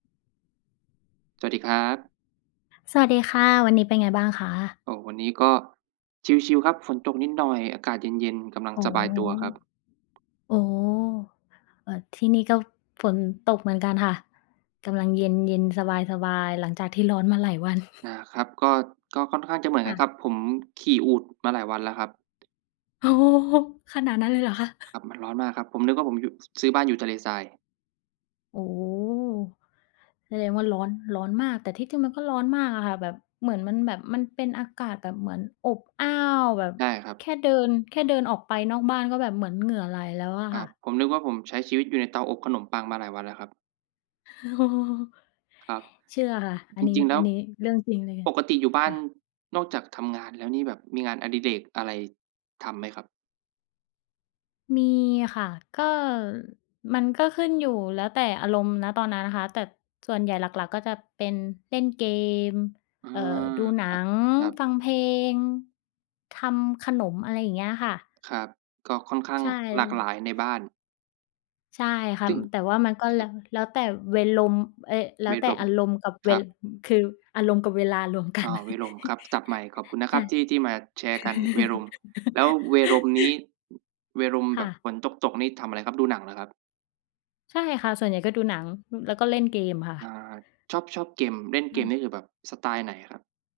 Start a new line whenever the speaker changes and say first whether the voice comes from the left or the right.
right: สวัสดีครับ
left: สวัสดีค่ะ วันนี้เป็นไงบ้างคะ?
right: โอ้! วันนี้ก็ชิลล์ ๆ ครับ ฝนตกนิดหน่อย อากาศเย็น ๆ กำลัง
left: อ๋อ
right: สบายตัวครับ
left: อ๋อ เออ ที่นี่ก็ฝนตกเหมือนกันค่ะ กำลังเย็น ๆ สบาย ๆ หลังจากที่ร้อนมาหลายวัน
right: อา ครับ ก็ ก็ค่อนข้างจะเหมือน
left: ค
right: กั
left: ่
right: น
left: ะ
right: ครับ ผมขี่อูฐมาหลายวันแล้วครับ
left: โอ้โฮ! ขนาดนั้นเลยเหรอคะ?
right: ครับ มันร้อนมากครับ ผมนึกว่าผมอยู่ ซื้อบ้านอยู่ทะเลทราย
left: โอ้โฮ! แสดงว่าร้อน ร้อนมาก แต่ที่จริงมันก็ร้อนมากอะค่ะ แบบ เหมือนมันแบบ มันเป็นอากาศแบบเหมือนอบอ้าวแบบ
right: ใช่ครับ
left: แค่เดิน แค่เดินออกไปนอกบ้านก็แบบเหมือนเหงื่อไหลแล้วอะ
right: คร
left: ค
right: ั
left: ่ะ
right: บ ผมนึกว่าผมใช้ชีวิตอยู่ในเตาอบขนมปังมาหลายวันแล้วครับ ครับ
left: เชื่อค่ะ อั
right: จ
left: นนี้
right: ริง ๆ แล
left: อ
right: ้
left: ั
right: ว
left: นนี้เรื่องจริงเลย
right: ปกติอยู่บ้
left: ค
right: า
left: ่
right: น
left: ะ
right: นอกจากทำงานแล้วนี่ แบบมีงานอดิเรกอะไรทำไหมครับ?
left: มีค่ะ ก็ มันก็ขึ้นอยู่แล้วแต่อารมณ์ ณ ตอนนั้นน่ะค่ะ แต่ส่วนใหญ่หลัก ๆ ก็จะเป็นเล่นเกม
right: อื
left: เอ่อ
right: อ
left: ดูหนั
right: ค
left: ง
right: รับ
left: ฟังเพล
right: ๆ
left: ง ทำขนม อะไรอย่างเงี้ยค่ะ
right: ครับ ก็ค่อนข้า
left: ใช
right: ง
left: ่
right: หลากหลายในบ้าน
left: ใช่ค่ะ
right: จึ้ง
left: แต่ว่ามันก็
right: ค
left: แล
right: ร
left: ้
right: ับ
left: ว แล้วแต่เวรม เอ๊ย! แล้
right: เว
left: วแต่
right: รม
left: อารมณ์กับเ
right: ค
left: ว
right: รับ
left: คืออารมณ์กับเวลารวมกั
right: อ้
left: น
right: อ เวรมครับ ศัพท์ใหม่ ขอบคุณนะ
left: ใ
right: ค
left: ช
right: ร
left: ่
right: ับที่ ที่มาแชร์กัน เวรม แล้วเวรมนี้ เวรม
left: ค
right: แบ
left: ่
right: บ
left: ะ
right: ฝนตก ๆ นี่ ทำอะไรครับ ดูหนังเหรอครับ?
left: ใช่ค่ะ ส่วนใหญ่ก็ดูหนัง อ แล้วก็เล่นเกมค่
right: อา
left: ะ
right: ชอบ ชอบเกม เล่นเก
left: อ
right: ม
left: า
right: นี่ คือแบบสไตล์ไหนครับ?